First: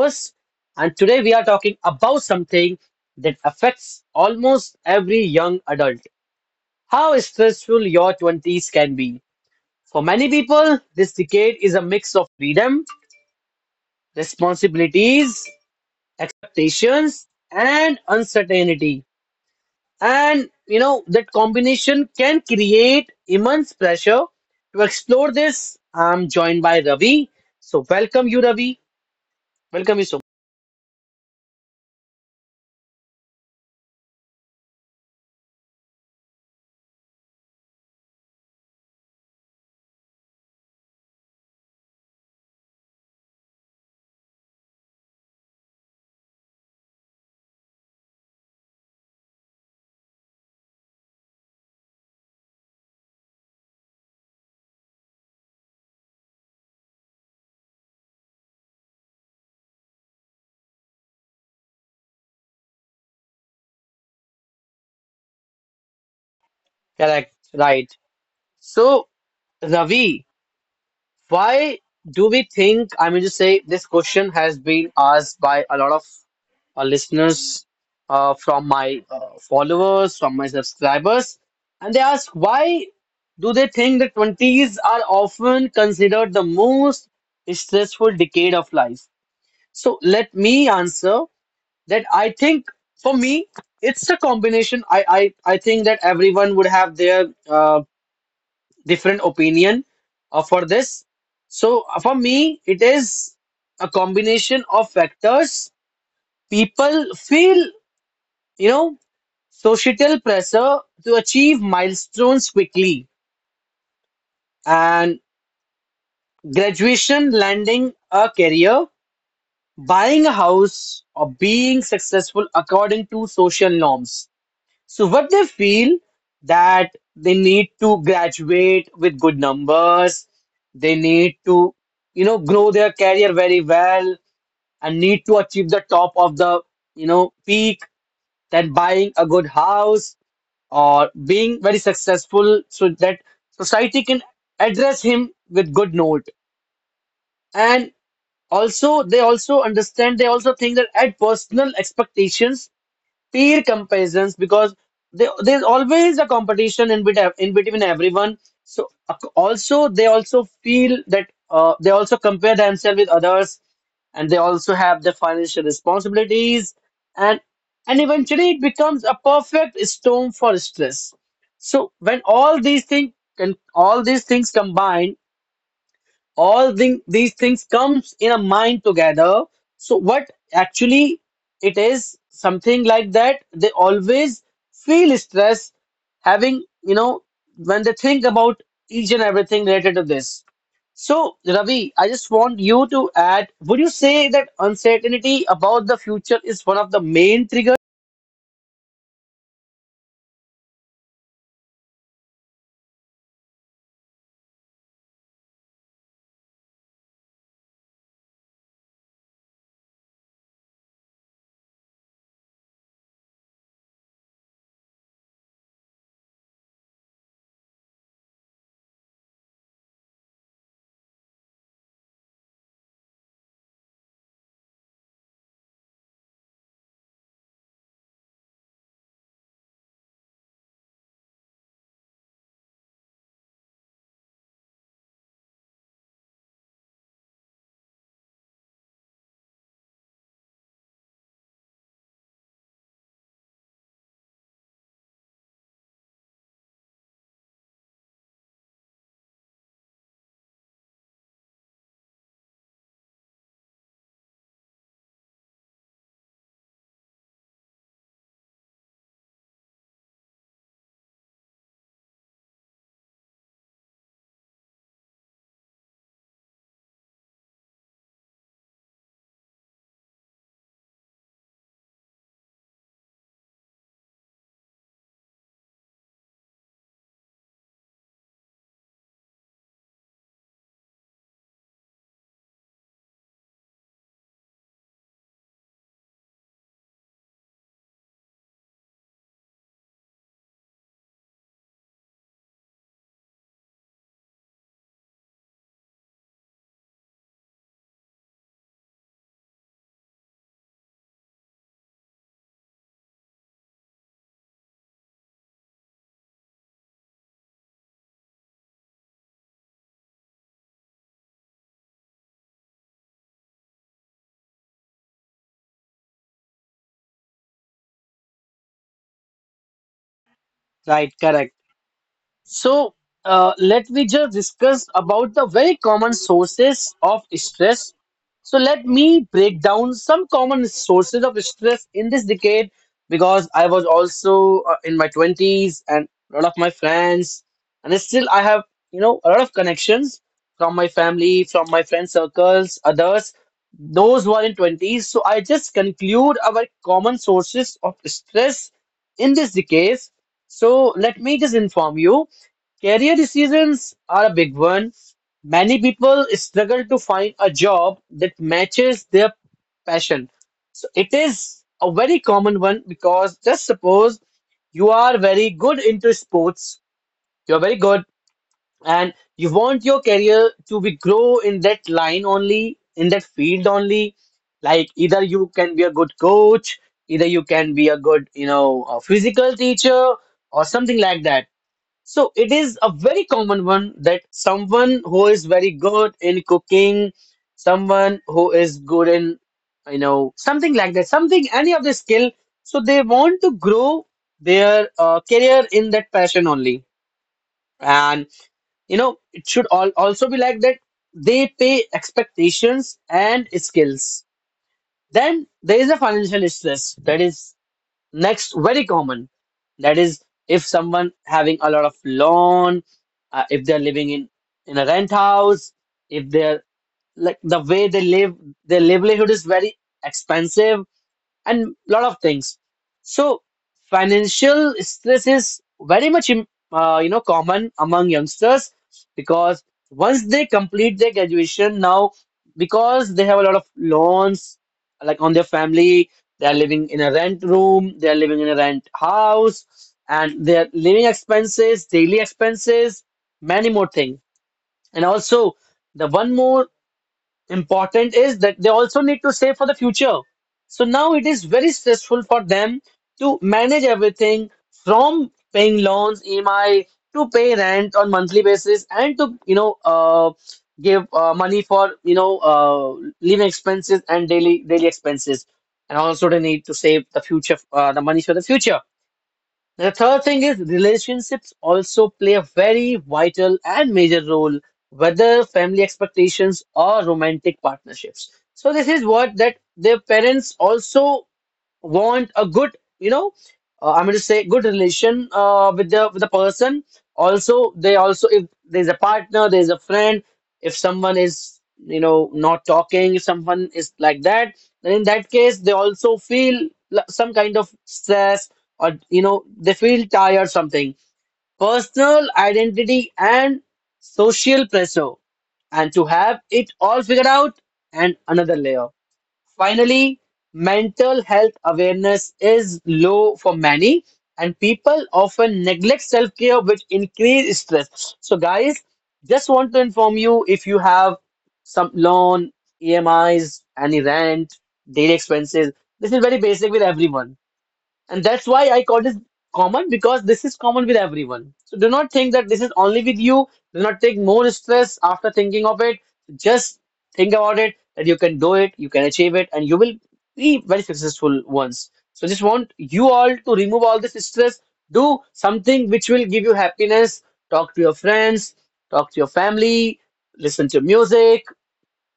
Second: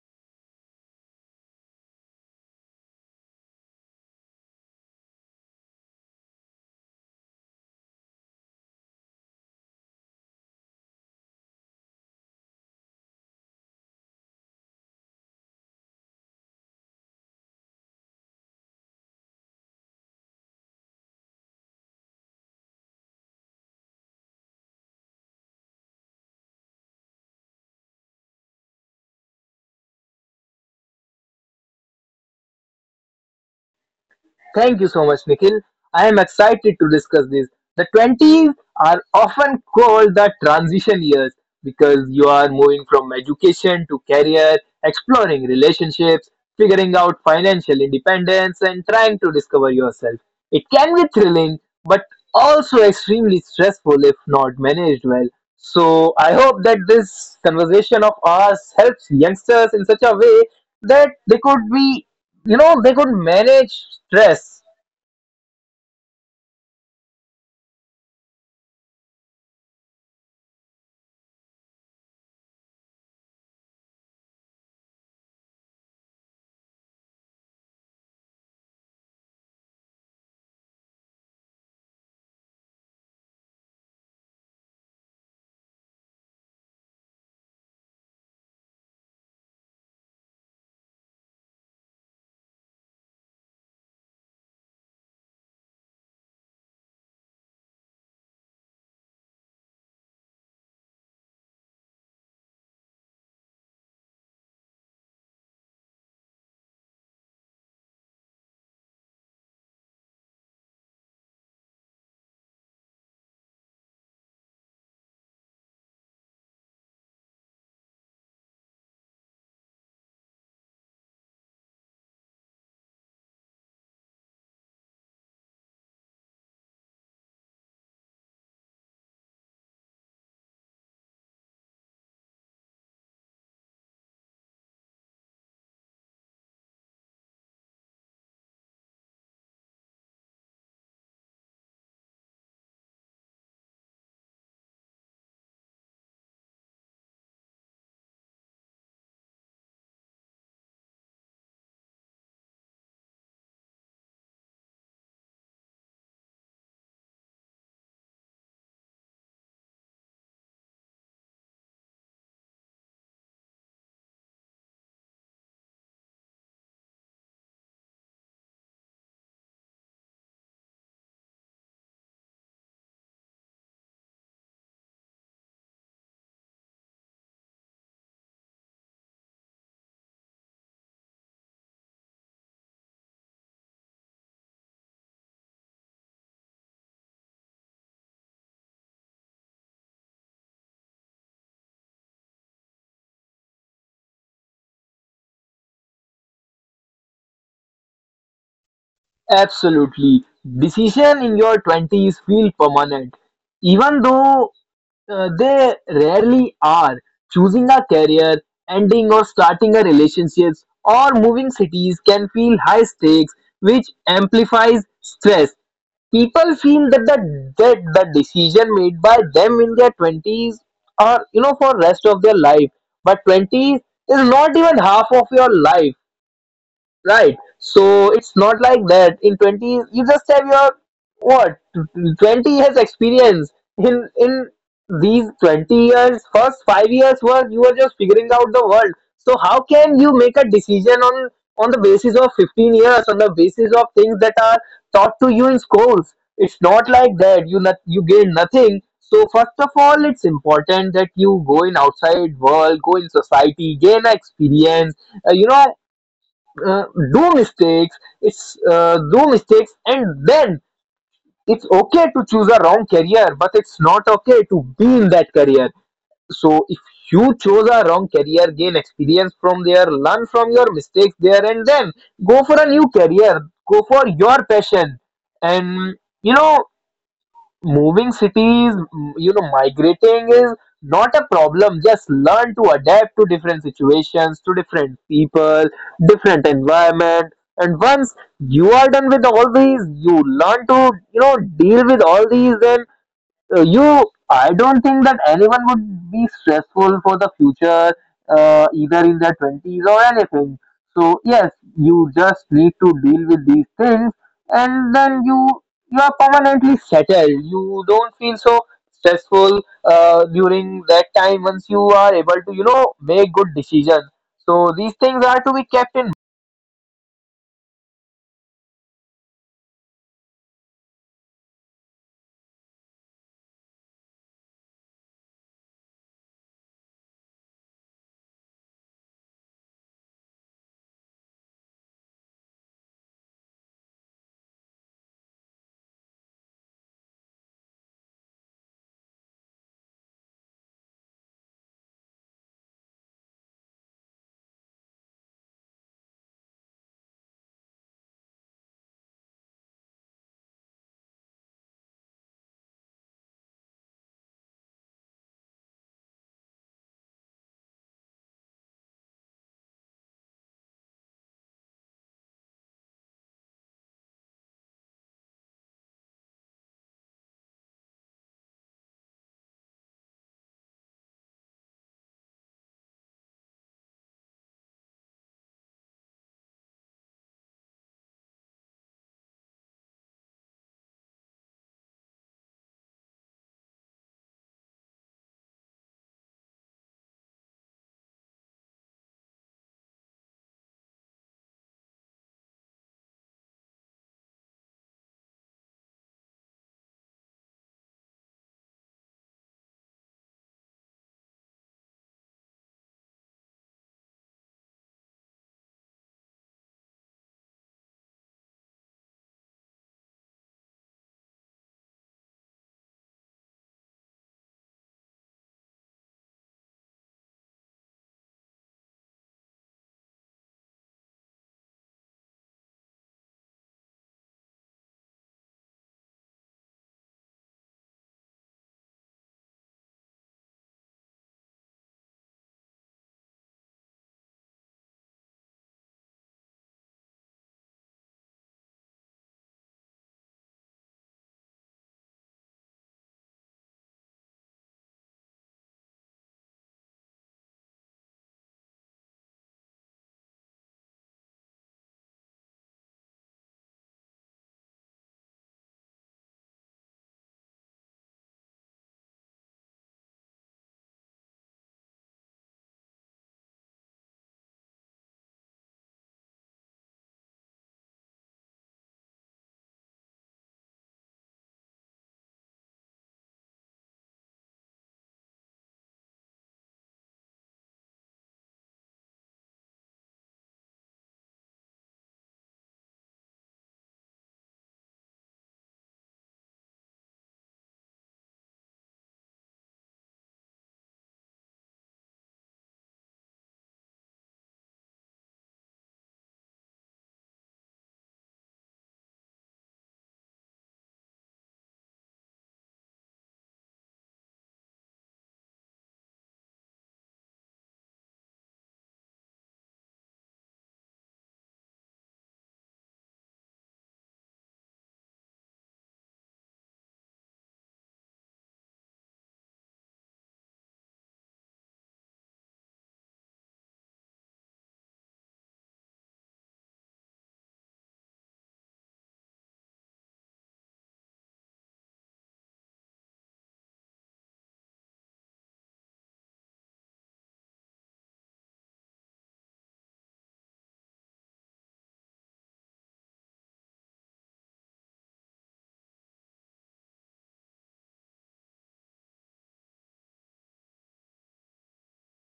host, and today we are talking about something that affects almost every young adult how stressful your 20s can be. For many people, this decade is a mix of freedom, responsibilities, expectations, and uncertainty. And that combination can create immense pressure. To explore this, I'm joined by Ravi. So, welcome you, Ravi. Welcome you, so Thank you so much, Nikhil. I am excited to discuss this. The 20s are often called the transition years because you are moving from education to career, exploring relationships, figuring out financial independence, and trying to discover yourself. It can be thrilling, but also extremely stressful if not managed well. So, I hope that this conversation of ours helps youngsters in such a way that they could be they could manage stress. correct, right. So, Ravi, why do we think, I mean, to say this question has been asked by a lot of listeners from my followers, from my subscribers, and they ask why do they think the 20s are often considered the most stressful decade of life? So let me answer that. I think for me, it's a combination. I think that everyone would have their different opinion for this. So for me, it is a combination of factors. People feel, you know, societal pressure to achieve milestones quickly and graduation, landing a career, buying a house, or being successful according to social norms. So what they feel that they need to graduate with good numbers, they need to, grow their career very well and need to achieve the top of the, peak, then buying a good house or being very successful so that society can address him with good note. And also they also understand, they also think that at personal expectations peer comparisons because there's always a competition in between everyone. So also they also feel that they also compare themselves with others, and they also have their financial responsibilities, and and eventually it becomes a perfect storm for stress. So when all these things can all these things combine these things comes in a mind together. So what actually it is something like that they always feel stress having when they think about each and everything related to this. So Ravi, I just want you to add, would you say that uncertainty about the future is one of the main triggers? Absolutely, decision in your 20s feel permanent, even though they rarely are. Choosing a career, ending or starting a relationship, or moving cities can feel high stakes, which amplifies stress. People feel that the decision made by them in their 20s are, you know, for rest of their life, but 20s is not even half of your life. Right. So it's not like that. In 20, you just have your what? 20 years experience. In these 20 years, first 5 years were you were just figuring out the world. So how can you make a decision on the basis of 15 years, on the basis of things that are taught to you in schools? It's not like that. You gain nothing. So first of all, it's important that you go in outside world, go in society, gain experience, uh, you know uh, do mistakes. It's Do mistakes, and then it's okay to choose a wrong career, but it's not okay to be in that career. So if you chose a wrong career, gain experience from there, learn from your mistakes there, and then go for a new career, go for your passion. And, you know moving cities, migrating is not a problem. Just learn to adapt to different situations, to different people, different environment. And once you are done with all these, you learn to, you know, deal with all these, then you I don't think that anyone would be stressful for the future either in their 20s or anything. So yes, you just need to deal with these things, and then you are permanently settled. You don't feel so stressful during that time, once you are able to, you know, make good decisions. So these things are to be kept in. Right, correct. So, let me just discuss about the very common sources of stress. So, let me break down some common sources of stress in this decade because I was also in my 20s, and a lot of my friends, and still I have, a lot of connections from my family, from my friend circles, others, those who are in 20s. So, I just conclude our common sources of stress in this decade. So, let me just inform you. Career decisions are a big one. Many people struggle to find a job that matches their passion. So it is a very common one because just suppose you are very good into sports, you're very good, and you want your career to be grow in that line only, in that field only. Like either you can be a good coach, either you can be a good, a physical teacher or something like that. So it is a very common one that someone who is very good in cooking, someone who is good in, something like that, something, any of the skill. So they want to grow their career in that passion only. And, it should all also be like that. They pay expectations and skills. Then there is a financial stress. That is next, very common, that is if someone having a lot of loan, if they're living in a rent house, if they're like the way they live, their livelihood is very expensive and lot of things. So financial stress is very much common among youngsters because once they complete their graduation now, because they have a lot of loans like on their family, they are living in a rent room, they are living in a rent house, and their living expenses, daily expenses, many more things. And also, the one more important is that they also need to save for the future. So now it is very stressful for them to manage everything from paying loans, EMI, to pay rent on monthly basis, and to give money for living expenses and daily expenses, and also they need to save the future, the money for the future. The third thing is relationships also play a very vital and major role, whether family expectations or romantic partnerships. So this is what that their parents also want a good, I'm going to say good relation with the person. Also, they also if there's a partner, there's a friend. If someone is not talking, if someone is like that, then in that case they also feel some kind of stress or they feel tired something. Personal identity and social pressure, and to have it all figured out and another layer. Finally, mental health awareness is low for many, and people often neglect self-care, which increase stress. So, guys, just want to inform you if you have some loan, EMIs, any rent, daily expenses. This is very basic with everyone. And that's why I call this common because this is common with everyone. So do not think that this is only with you. Do not take more stress after thinking of it. Just think about it that you can do it, you can achieve it, and you will be very successful once. So just want you all to remove all this stress. Do something which will give you happiness. Talk to your friends, talk to your family, listen to music,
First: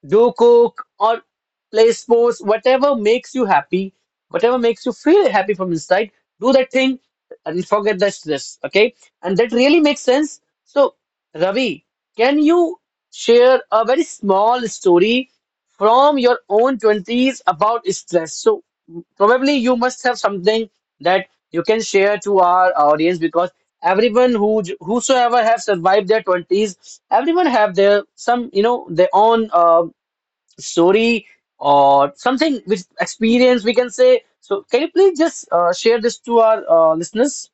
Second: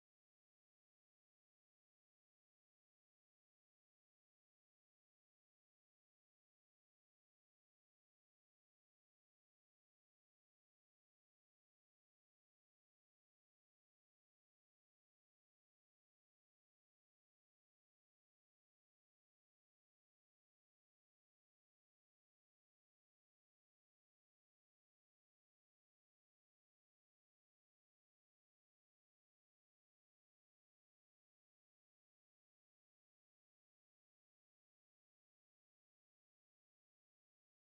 do cook or play sports, whatever makes you happy, whatever makes you feel happy from inside, do that thing and forget the stress. Okay. And that really makes sense. So, Ravi, can you share a very small story from your own 20s about stress? So, probably you must have something that you can share to our audience, because everyone who whosoever have survived their 20s, everyone have their some, their own story or something which experience we can say. So can you please just share this to our listeners?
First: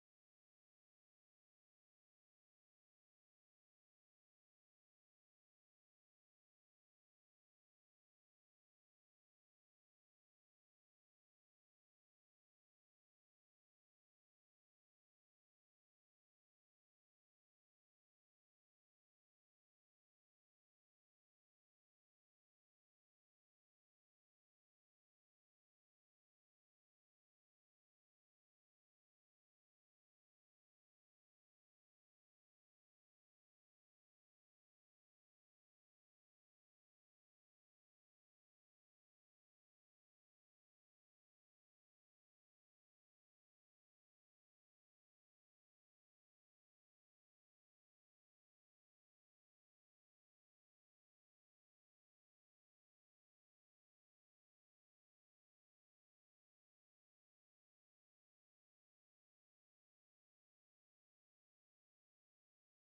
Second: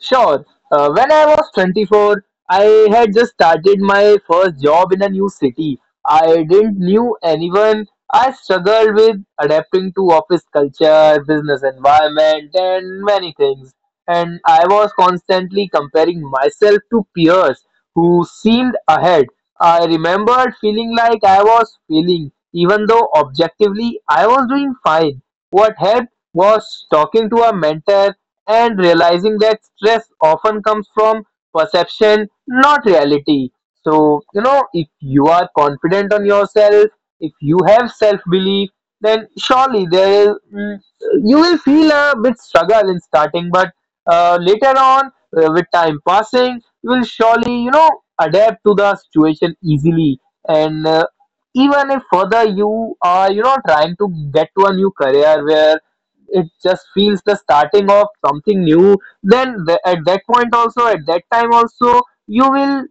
Sure. When I was 24, I had just started my first job in a new city. I didn't knew anyone. I struggled with adapting to office culture, business environment, and many things. And I was constantly comparing myself to peers who seemed ahead. I remembered feeling like I was failing, even though objectively I was doing fine. What helped was talking to a mentor and realizing that stress often comes from perception, not reality. So, you know, if you are confident on yourself, if you have self belief, then surely there is, you will feel a bit struggle in starting, but later on, with time passing, you will surely, you know, adapt to the situation easily. And even if further you are, you know, trying to get to a new career where it just feels the starting of something new, then at that point also, at that time also, you will,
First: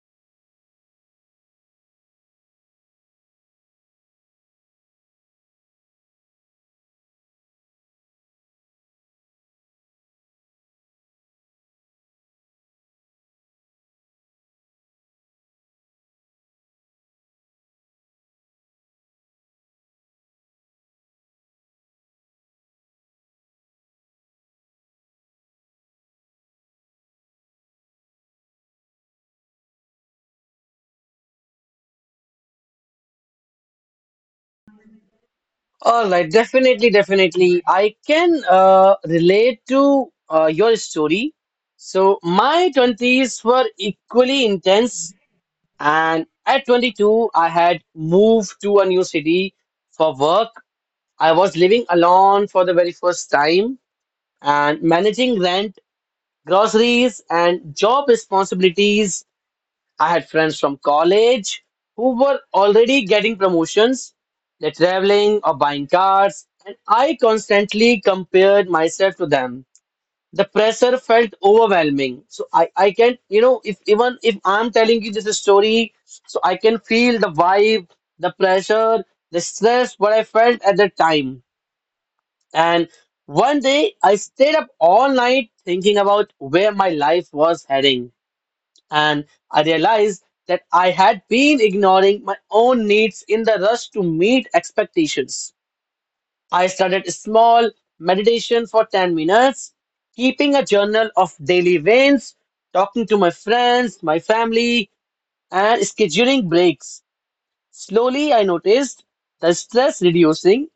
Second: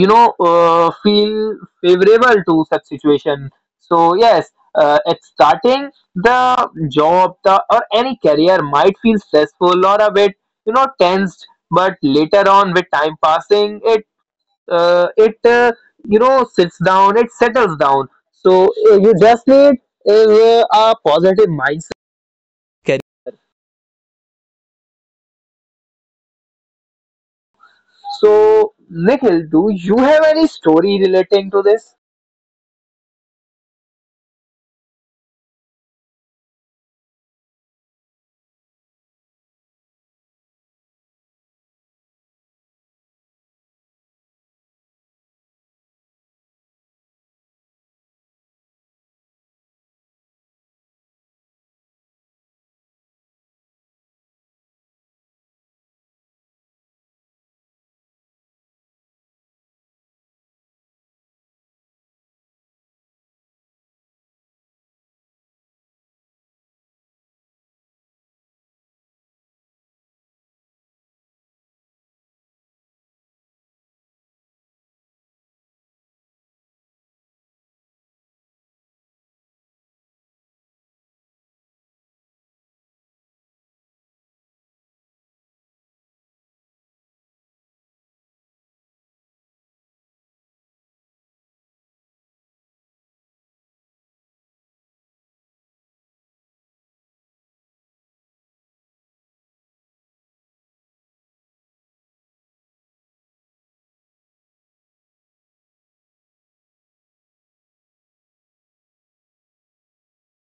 you know, feel favorable to such situation. So yes, at starting the job the or any career might feel stressful or a bit, you know, tensed, but later on with time passing it, uh, it uh, you know, sits down, it settles down. So you just need a positive. So, Nikhil, do you have any story relating to this? All right, definitely, definitely. I can relate to your story. So my 20s were equally intense, and at 22, I had moved to a new city for work. I was living alone for the very first time and managing rent, groceries, and job responsibilities. I had friends from college who were already getting promotions, they're traveling or buying cars, and I constantly compared myself to them. The pressure felt overwhelming. So I can, if even if I'm telling you this story, so I can feel the vibe, the pressure, the stress, what I felt at that time. And one day I stayed up all night thinking about where my life was heading, and I realized that I had been ignoring my own needs in the rush to meet expectations. I started small meditation for 10 minutes, keeping a journal of daily wins, talking to my friends, my family, and scheduling breaks. Slowly, I noticed the stress reducing.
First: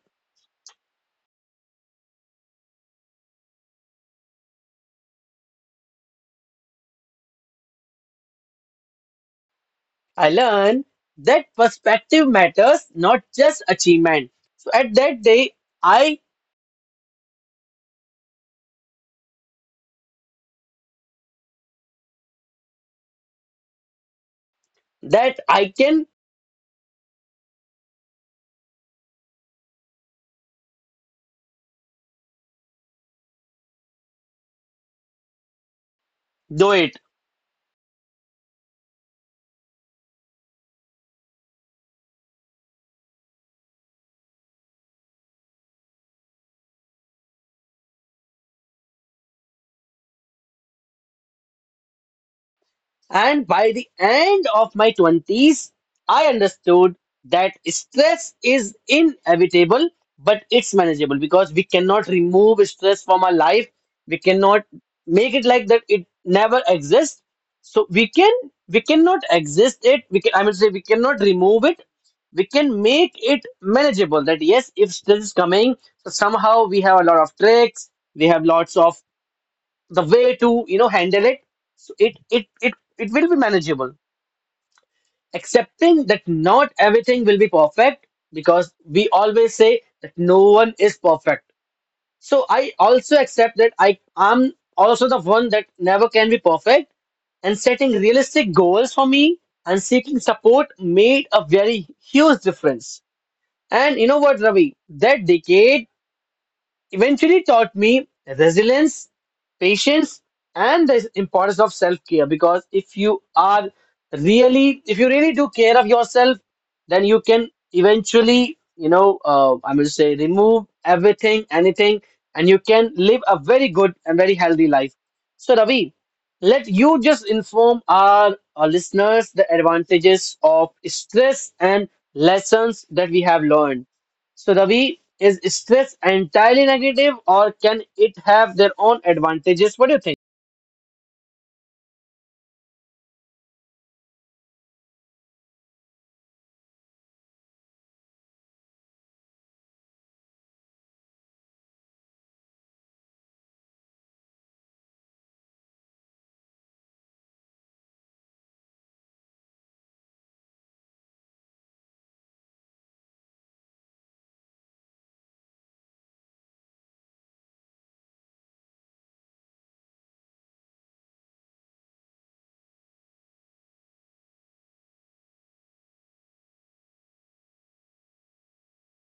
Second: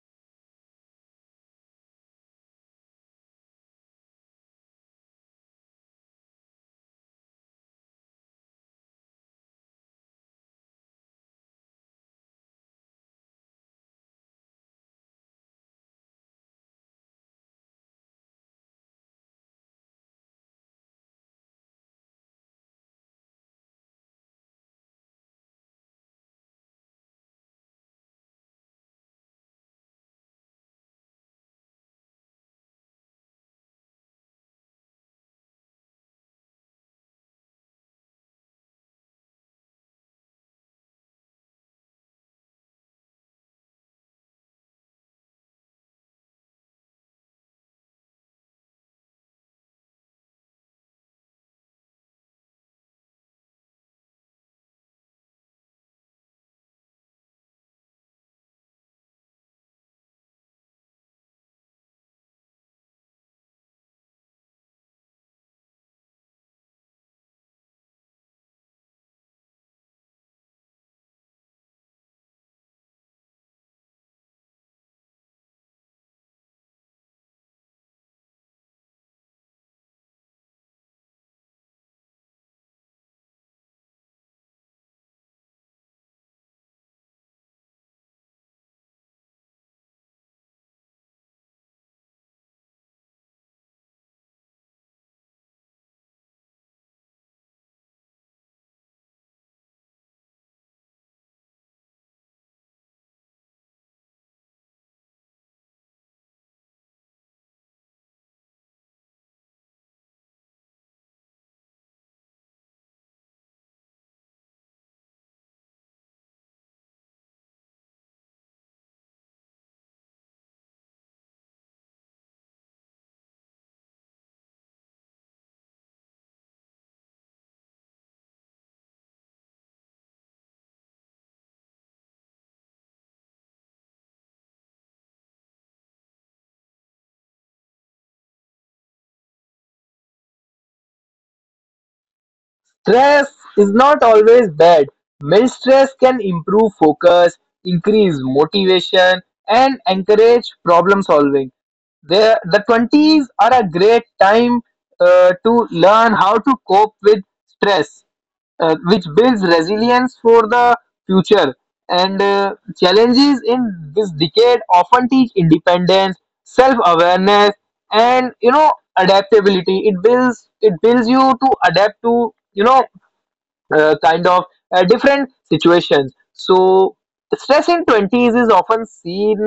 I learned that perspective matters, not just achievement. So at that day, I that I can do it. And by the end of my 20s, I understood that stress is inevitable, but it's manageable because we cannot remove stress from our life. We cannot make it like that it never exists. So we cannot exist it. We can, I mean say, we cannot remove it. We can make it manageable. That yes, if stress is coming, so somehow we have a lot of tricks. We have lots of the way to handle it, so it will be manageable, accepting that not everything will be perfect, because we always say that no one is perfect. So I also accept that I am also the one that never can be perfect, and setting realistic goals for me and seeking support made a very huge difference. And you know what, Ravi, that decade eventually taught me resilience, patience, and the importance of self care. Because if you are really, if you really do care of yourself, then you can eventually, I will say, remove everything, anything, and you can live a very good and very healthy life. So, Ravi, let you just inform our, listeners the advantages of stress and lessons that we have learned. So, Ravi, is stress entirely negative or can it have their own advantages? What do you think? Stress is not always bad. Mild stress can improve focus, increase motivation, and encourage problem solving. The 20s are a great time to learn how to cope with stress, which builds resilience for the future. And challenges in this decade often teach independence, self-awareness, and, you know, adaptability. It builds you to adapt to, you know, uh, kind of different situations. So stress in twenties is often seen,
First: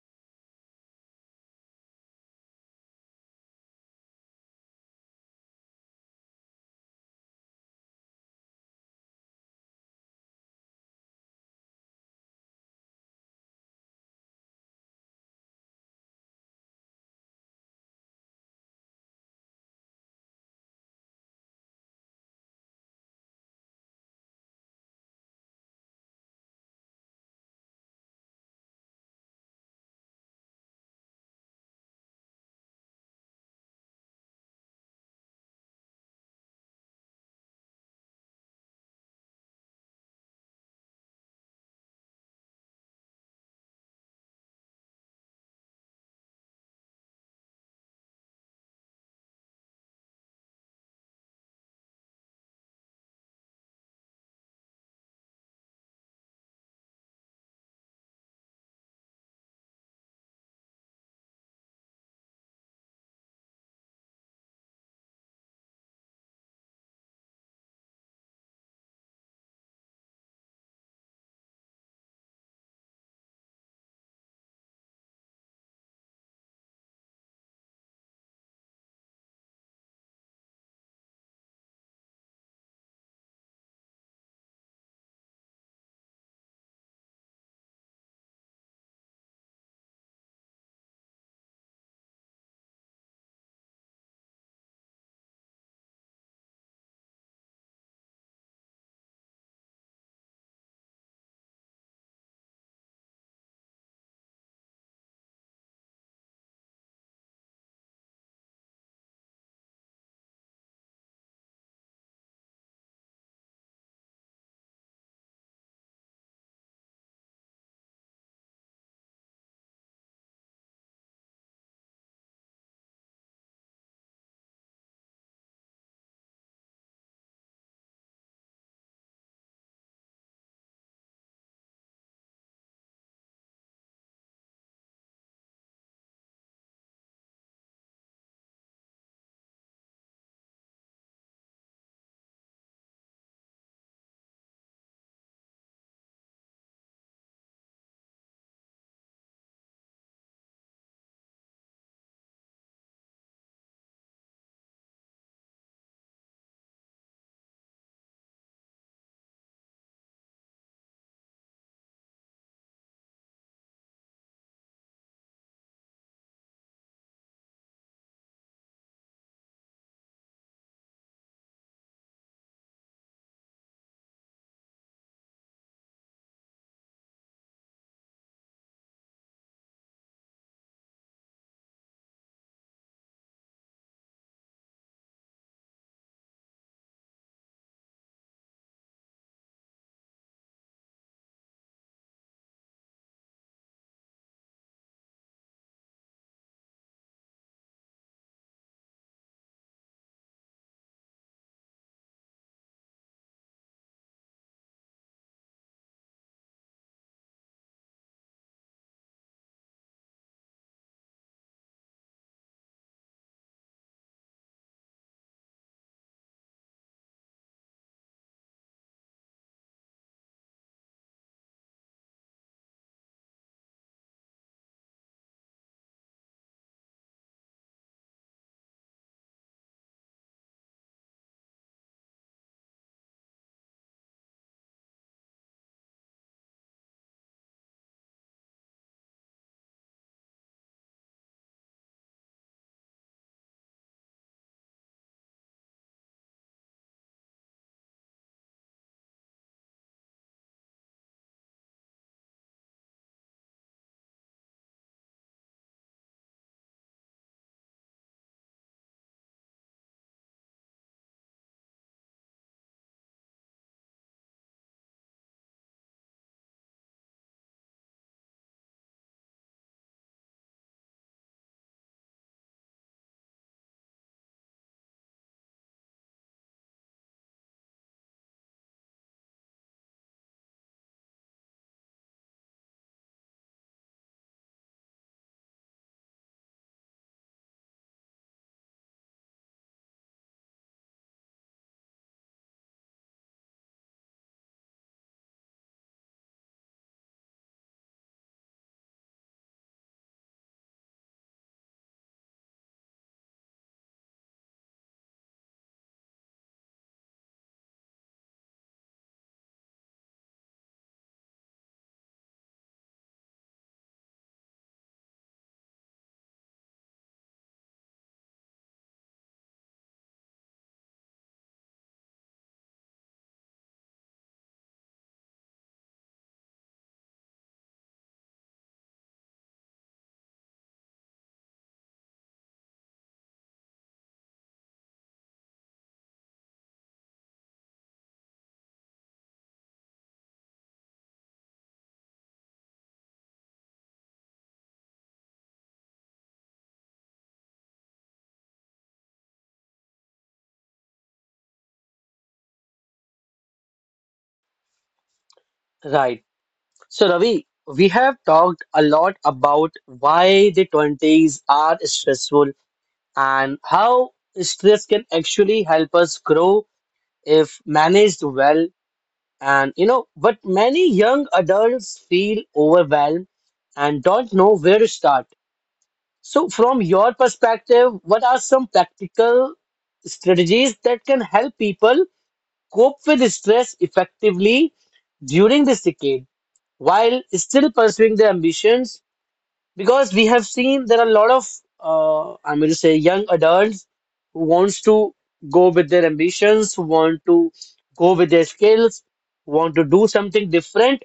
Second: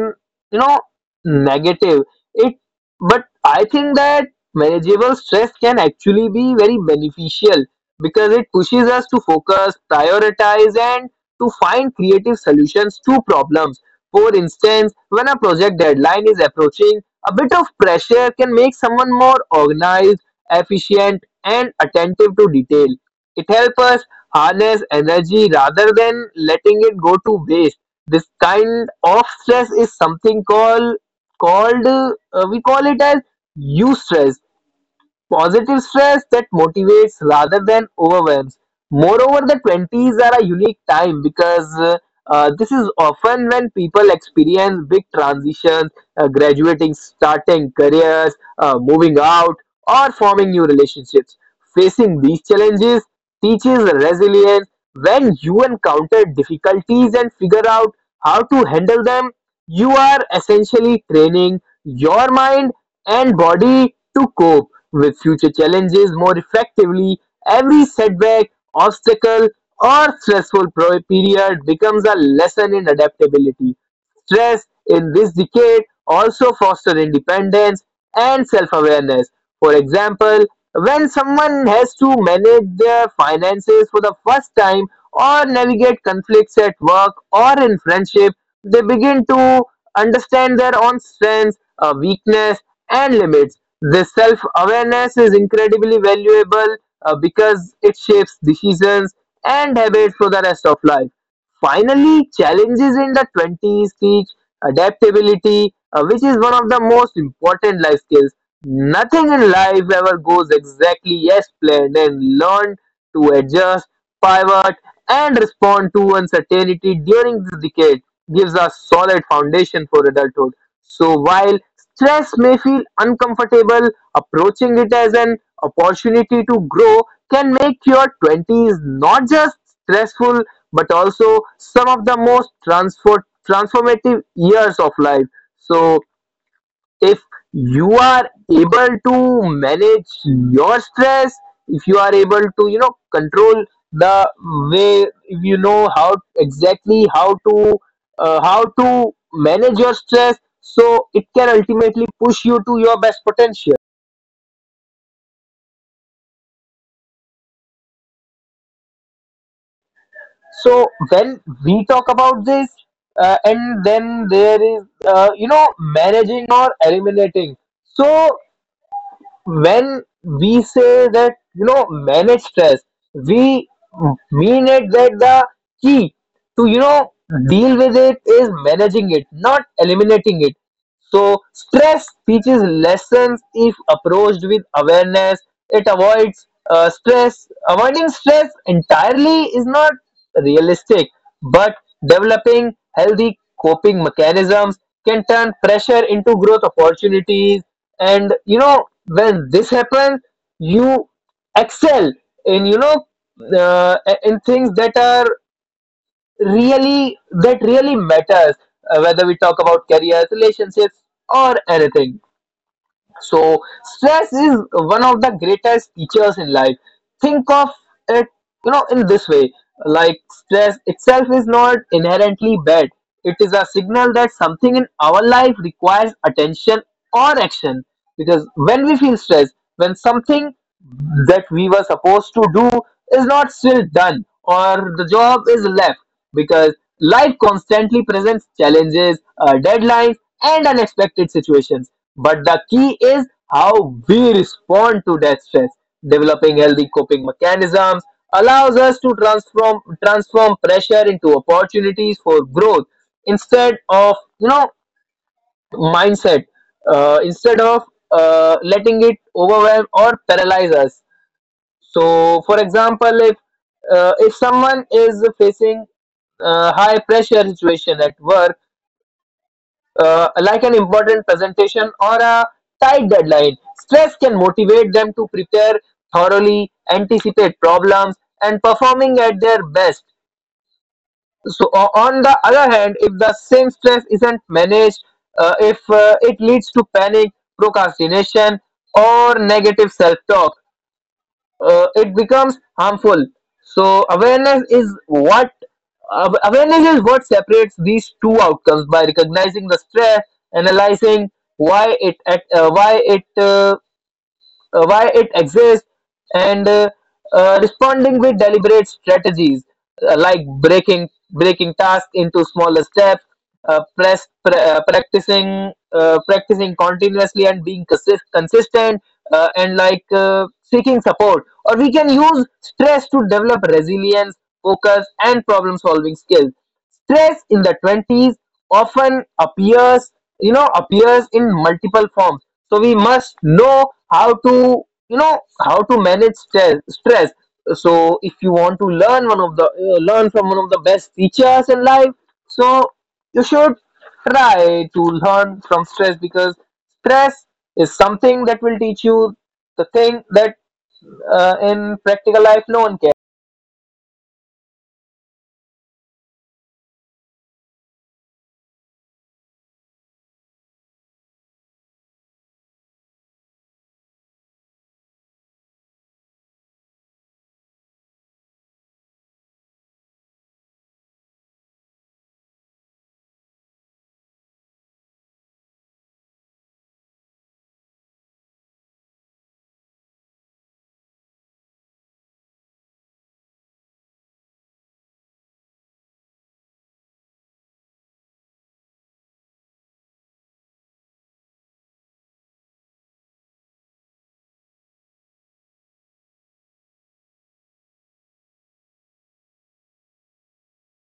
you know, negative. It, but I think that manageable stress can actually be very beneficial because it pushes us to focus, prioritize, and to find creative solutions to problems. For instance, when a project deadline is approaching, a bit of pressure can make someone more organized, efficient, and attentive to detail. It helps us harness energy rather than letting it go to waste. This kind of stress is something called called we call it as eustress, positive stress that motivates rather than overwhelms. Moreover, the 20s are a unique time because this is often when people experience big transitions, graduating, starting careers, moving out, or forming new relationships. Facing these challenges teaches resilience. When you encounter difficulties and figure out how to handle them, you are essentially training your mind and body to cope with future challenges more effectively. Every setback, obstacle, or stressful period becomes a lesson in adaptability. Stress in this decade also fosters independence and self-awareness. For example, when someone has to manage their finances for the first time or navigate conflicts at work or in friendship, they begin to understand their own strengths, weakness, and limits. This self-awareness is incredibly valuable because it shapes decisions and habits for the rest of life. Finally, challenges in the 20s teach adaptability, which is one of the most important life skills. Nothing in life ever goes exactly as planned, and learn to adjust, pivot, and respond to uncertainty during this decade gives a solid foundation for adulthood. So while stress may feel uncomfortable, approaching it as an opportunity to grow can make your 20s not just stressful but also some of the most transformative years of life. So, if you are able to manage your stress, if you are able to, you know, control the way, if you know how to manage your stress, so it can ultimately push you to your best potential. So when we talk about this, and then there is, you know, managing or eliminating, so when we say that, you know, manage stress, we mean it that the key to, you know, deal with it is managing it, not eliminating it. So stress teaches lessons if approached with awareness. It avoids stress. Avoiding stress entirely is not realistic, but developing healthy coping mechanisms can turn pressure into growth opportunities. And you know, when this happens, you excel in, you know, uh, in things that are really that really matters, whether we talk about careers, relationships, or anything. So stress is one of the greatest teachers in life. Think of it, you know, in this way, like stress itself is not inherently bad. It is a signal that something in our life requires attention or action, because when we feel stressed, when something that we were supposed to do is not still done or the job is left, because life constantly presents challenges, deadlines, and unexpected situations. But the key is how we respond to that stress. Developing healthy coping mechanisms allows us to transform pressure into opportunities for growth instead of, you know mindset instead of letting it overwhelm or paralyze us. So, for example, if someone is facing high pressure situation at work, like an important presentation or a tight deadline, stress can motivate them to prepare thoroughly, anticipate problems, and performing at their best. So, on the other hand, if the same stress isn't managed, if it leads to panic, procrastination, or negative self talk, it becomes harmful. So awareness is what separates these two outcomes by recognizing the stress, analyzing why it at why it exists, and responding with deliberate strategies, like breaking tasks into smaller steps, press, pra- practicing practicing continuously and being consistent, and like seeking support. Or we can use stress to develop resilience, focus, and problem solving skills. Stress in the 20s often appears, you know, appears in multiple forms. So we must know how to, you know, how to manage stress. So if you want to learn one of the learn from one of the best teachers in life, so you should try to learn from stress, because stress is something that will teach you the thing that in practical life no one can. Right. So, Ravi, we have talked a lot about why the 20s are stressful and how stress can actually help us grow if managed well. But many young adults feel overwhelmed and don't know where to start. So, from your perspective, what are some practical strategies that can help people cope with stress effectively during this decade while still pursuing their ambitions? Because we have seen there are a lot of, I'm going to say, young adults who wants to go with their ambitions, who want to go with their skills, want to do something different,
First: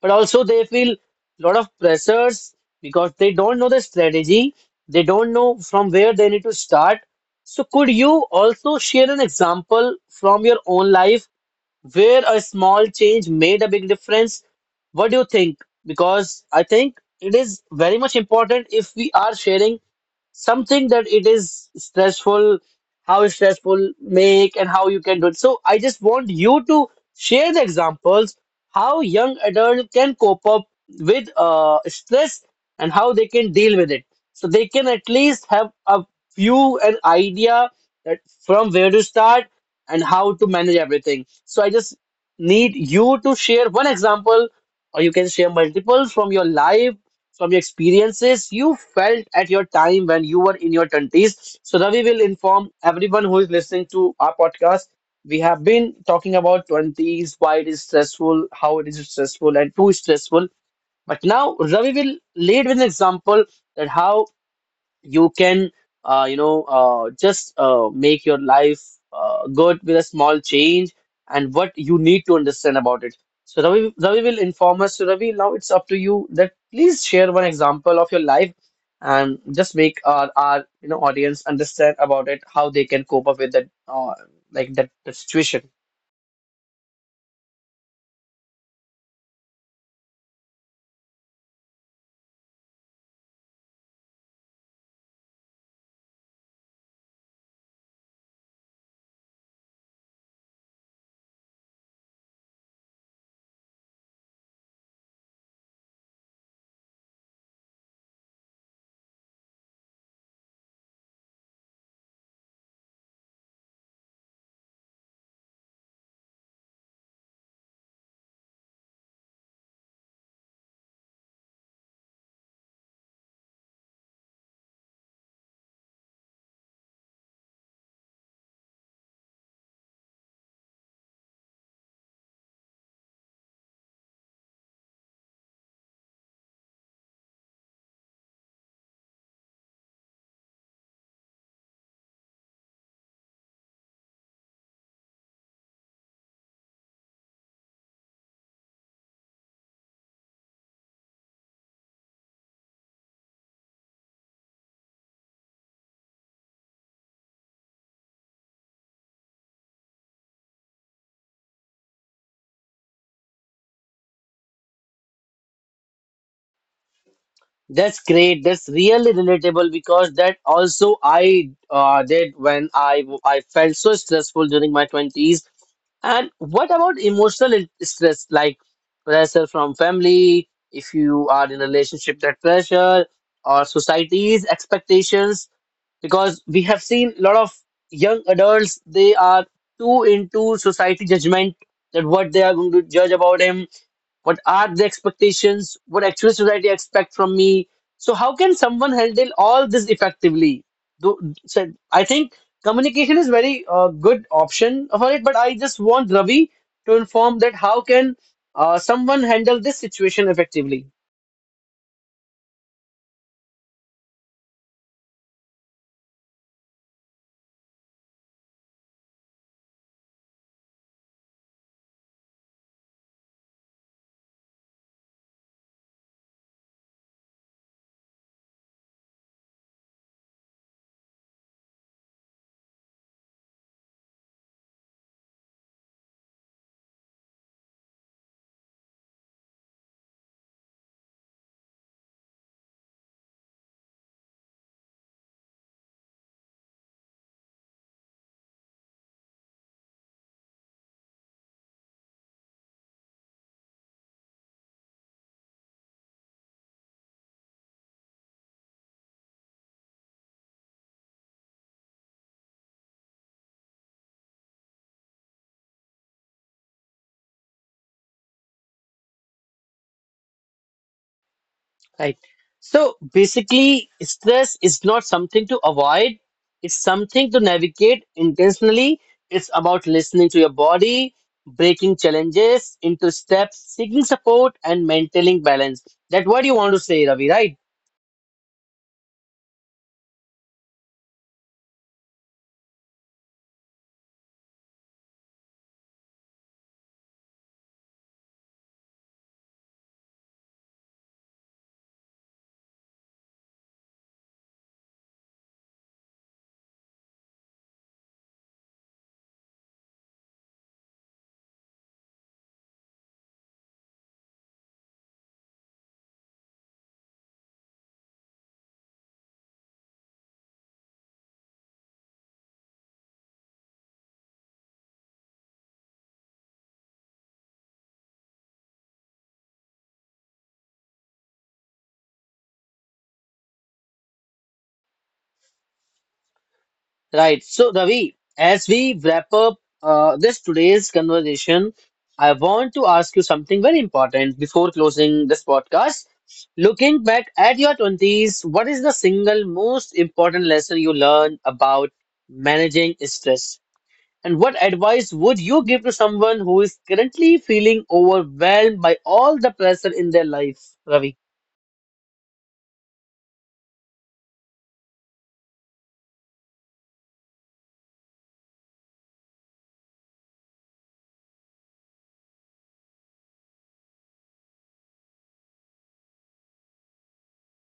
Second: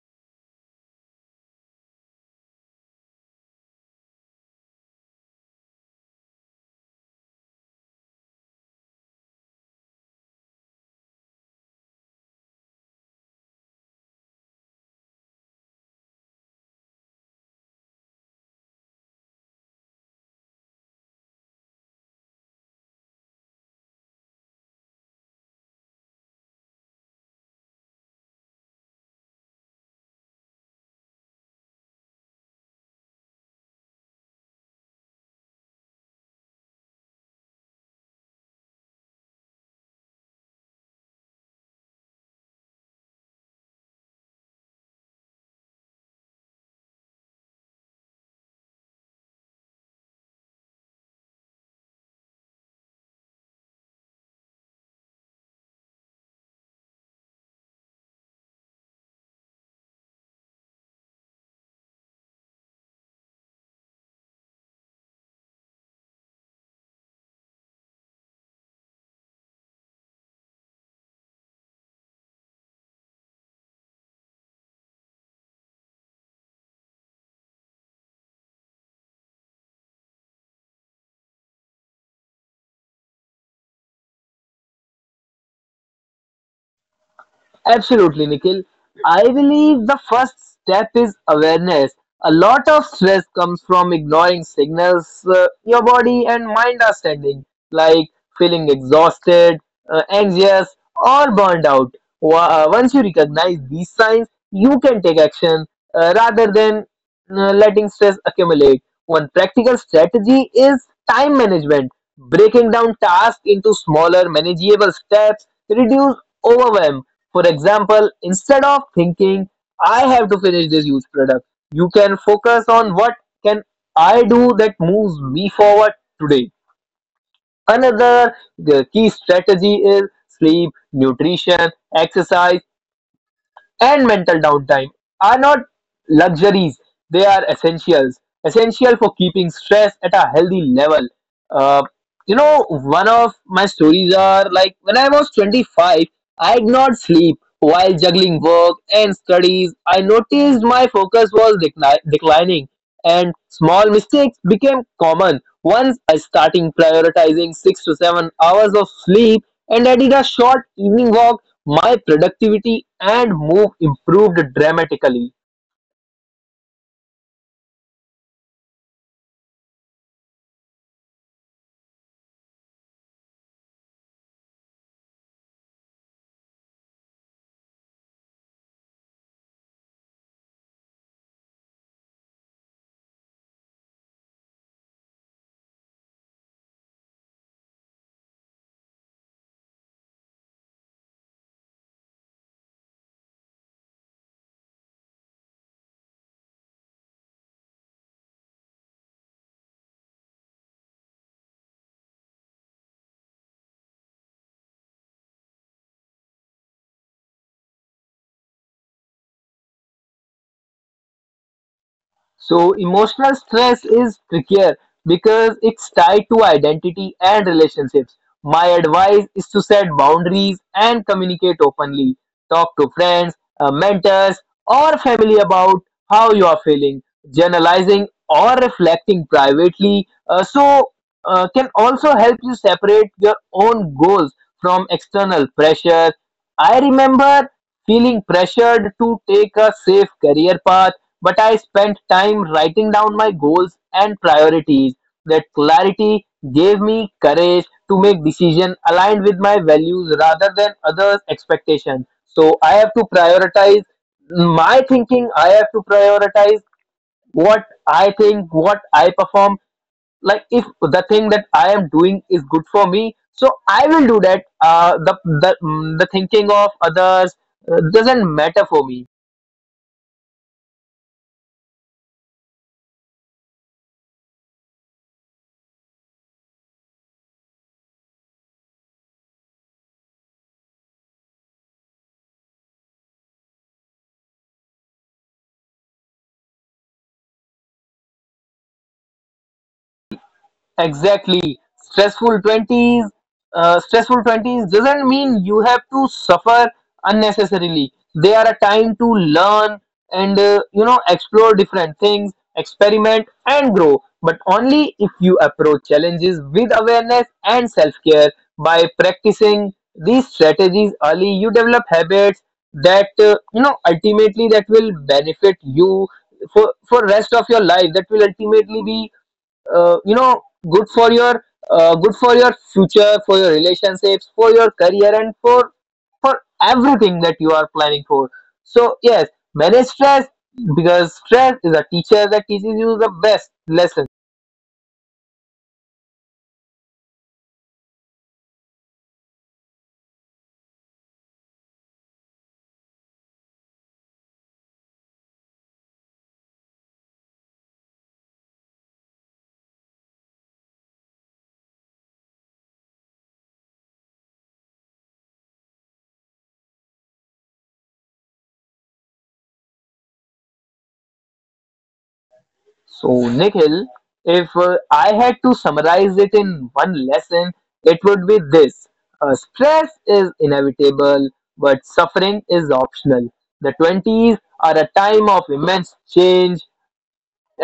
but also they feel a lot of pressures because they don't know the strategy, they don't know from where they need to start. So could you also share an example from your own life where a small change made a big difference? What do you think? Because I think it is very much important if we are sharing something that it is stressful, how stressful make and how you can do it. So I just want you to share the examples how young adult can cope up with stress and how they can deal with it. So they can at least have a view, an idea that from where to start and how to manage everything. So I just need you to share one example or you can share multiples from your life, from your experiences you felt at your time when you were in your 20s. So, Ravi will inform everyone who is listening to our podcast. We have been talking about 20s, why it is stressful, how it is stressful, and too stressful. But now, Ravi will lead with an example that how you can you know just make your life good with a small change and what you need to understand about it. So Ravi, Ravi will inform us. So Ravi, now it's up to you that please share one example of your life and just make our audience understand about it, how they can cope up with that like that situation. Absolutely, Nikhil. I believe the first step is awareness. A lot of stress comes from ignoring signals your body and mind are sending, like feeling exhausted, anxious, or burned out. Once you recognize these signs, you can take action rather than letting stress accumulate. One practical strategy is time management, breaking down tasks into smaller, manageable steps, reduce overwhelm. For example, instead of thinking, I have to finish this huge product, you can focus on what can I do that moves me forward today. Another key strategy is sleep, nutrition, exercise, and mental downtime are not luxuries, they are essentials. Essential for keeping stress at a healthy level. Uh, you know, one of my stories are like when I was 25, I did not sleep while juggling work and studies. I noticed my focus was declining and small mistakes became common. Once I started prioritizing 6 to 7 hours of sleep and I did a short evening walk, my productivity and mood improved dramatically. That's great. That's really relatable because that also I did when I felt so stressful during my 20s. And what about emotional stress, like pressure from family, if you are in a relationship, that pressure, or society's expectations? Because we have seen a lot of young adults, they are too into society judgment, that what they are going to judge about him, what are the expectations, what actual society expect from me? So how can someone handle all this effectively? Though- so I think communication is very good option for it, but I just want Ravi to inform that how can someone handle this situation effectively? So emotional stress is trickier because it's tied to identity and relationships. My advice is to set boundaries and communicate openly. Talk to friends, mentors, or family about how you are feeling. Journalizing or reflecting privately, can also help you separate your own goals from external pressure. I remember feeling pressured to take a safe career path, but I spent time writing down my goals and priorities. That clarity gave me courage to make decisions aligned with my values rather than others' expectations. So I have to prioritize my thinking, I have to prioritize what I think, what I perform, like if the thing that I am doing is good for me, so I will do that. The thinking of others doesn't matter for me. Right. So basically, stress is not something to avoid, it's something to navigate intentionally. It's about listening to your body, breaking challenges into steps, seeking support, and maintaining balance. That's what you want to say, Ravi, right? Exactly. Stressful 20s doesn't mean you have to suffer unnecessarily. They are a time to learn and, you know, explore different things, experiment and grow, but only if you approach challenges with awareness and self-care. By practicing these strategies early, you develop habits that, you know, ultimately that will benefit you for rest of your life. That will ultimately be, you know, good for your future, for your relationships, for your career, and for everything that you are planning for. So yes, manage stress because stress is a teacher that teaches you the best lesson. Right. So, Ravi, as we wrap up this today's conversation, I want to ask you something very important before closing this podcast. Looking back at your 20s, what is the single most important lesson you learned about managing stress? And what advice would you give to someone who is currently feeling overwhelmed by all the pressure in their life, Ravi? So Nikhil, if I had to summarize it in one lesson, it would be this. Stress is inevitable, but suffering is optional. The 20s are a time of immense change,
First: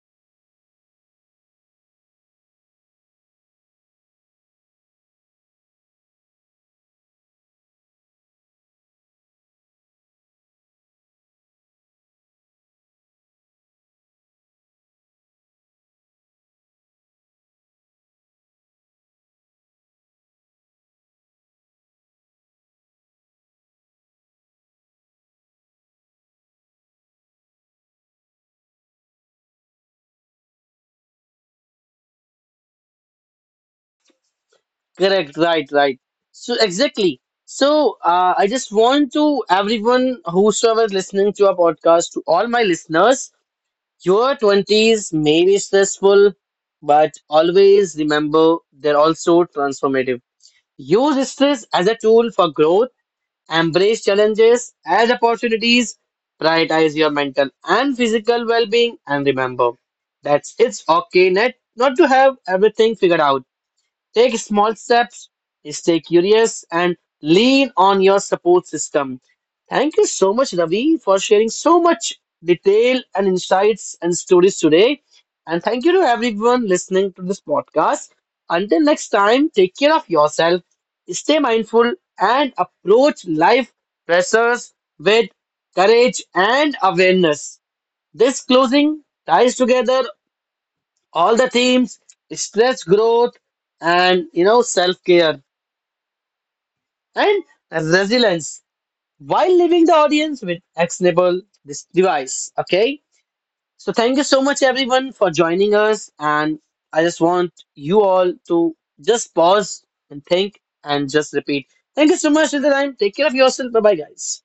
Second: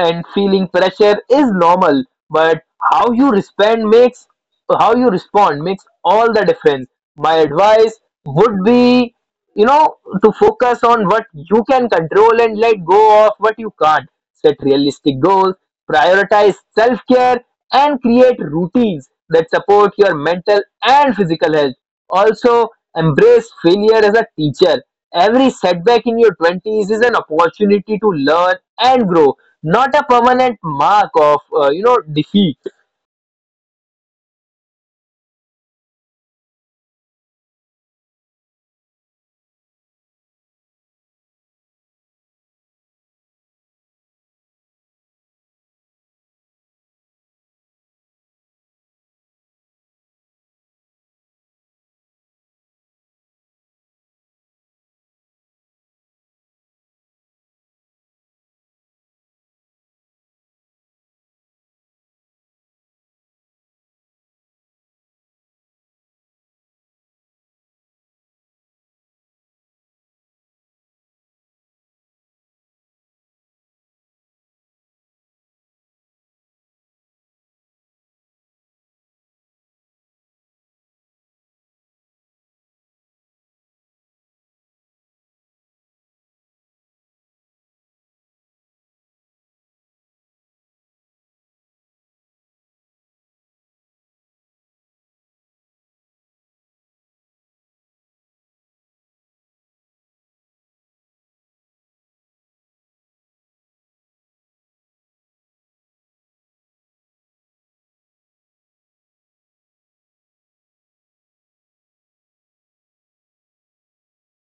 and feeling pressure is normal, but how you respond makes how you respond makes all the difference. My advice would be, you know, to focus on what you can control and let go of what you can't. Set realistic goals, prioritize self care, and create routines that support your mental and physical health. Also, embrace failure as a teacher. Every setback in your 20s is an opportunity to learn and grow, not a permanent mark of, you know, defeat. Correct, right, right. So exactly. So I just want to everyone whosoever is listening to our podcast, to all my listeners, your twenties may be stressful, but always remember they're also transformative. Use stress as a tool for growth, embrace challenges as opportunities, prioritize your mental and physical well-being, and remember that's it's okay net not to have everything figured out. Take small steps, stay curious, and lean on your support system. Thank you so much, Ravi, for sharing so much detail and insights and stories today. And thank you to everyone listening to this podcast. Until next time, take care of yourself, stay mindful, and approach life pressures with courage and awareness. This closing ties together all the themes, stress, growth, and self-care and resilience, while leaving the audience with actionable this device, okay? So thank you so much everyone for joining us, and I just want you all to just pause and think and just repeat. Thank you so much until time, take care of yourself, bye bye guys.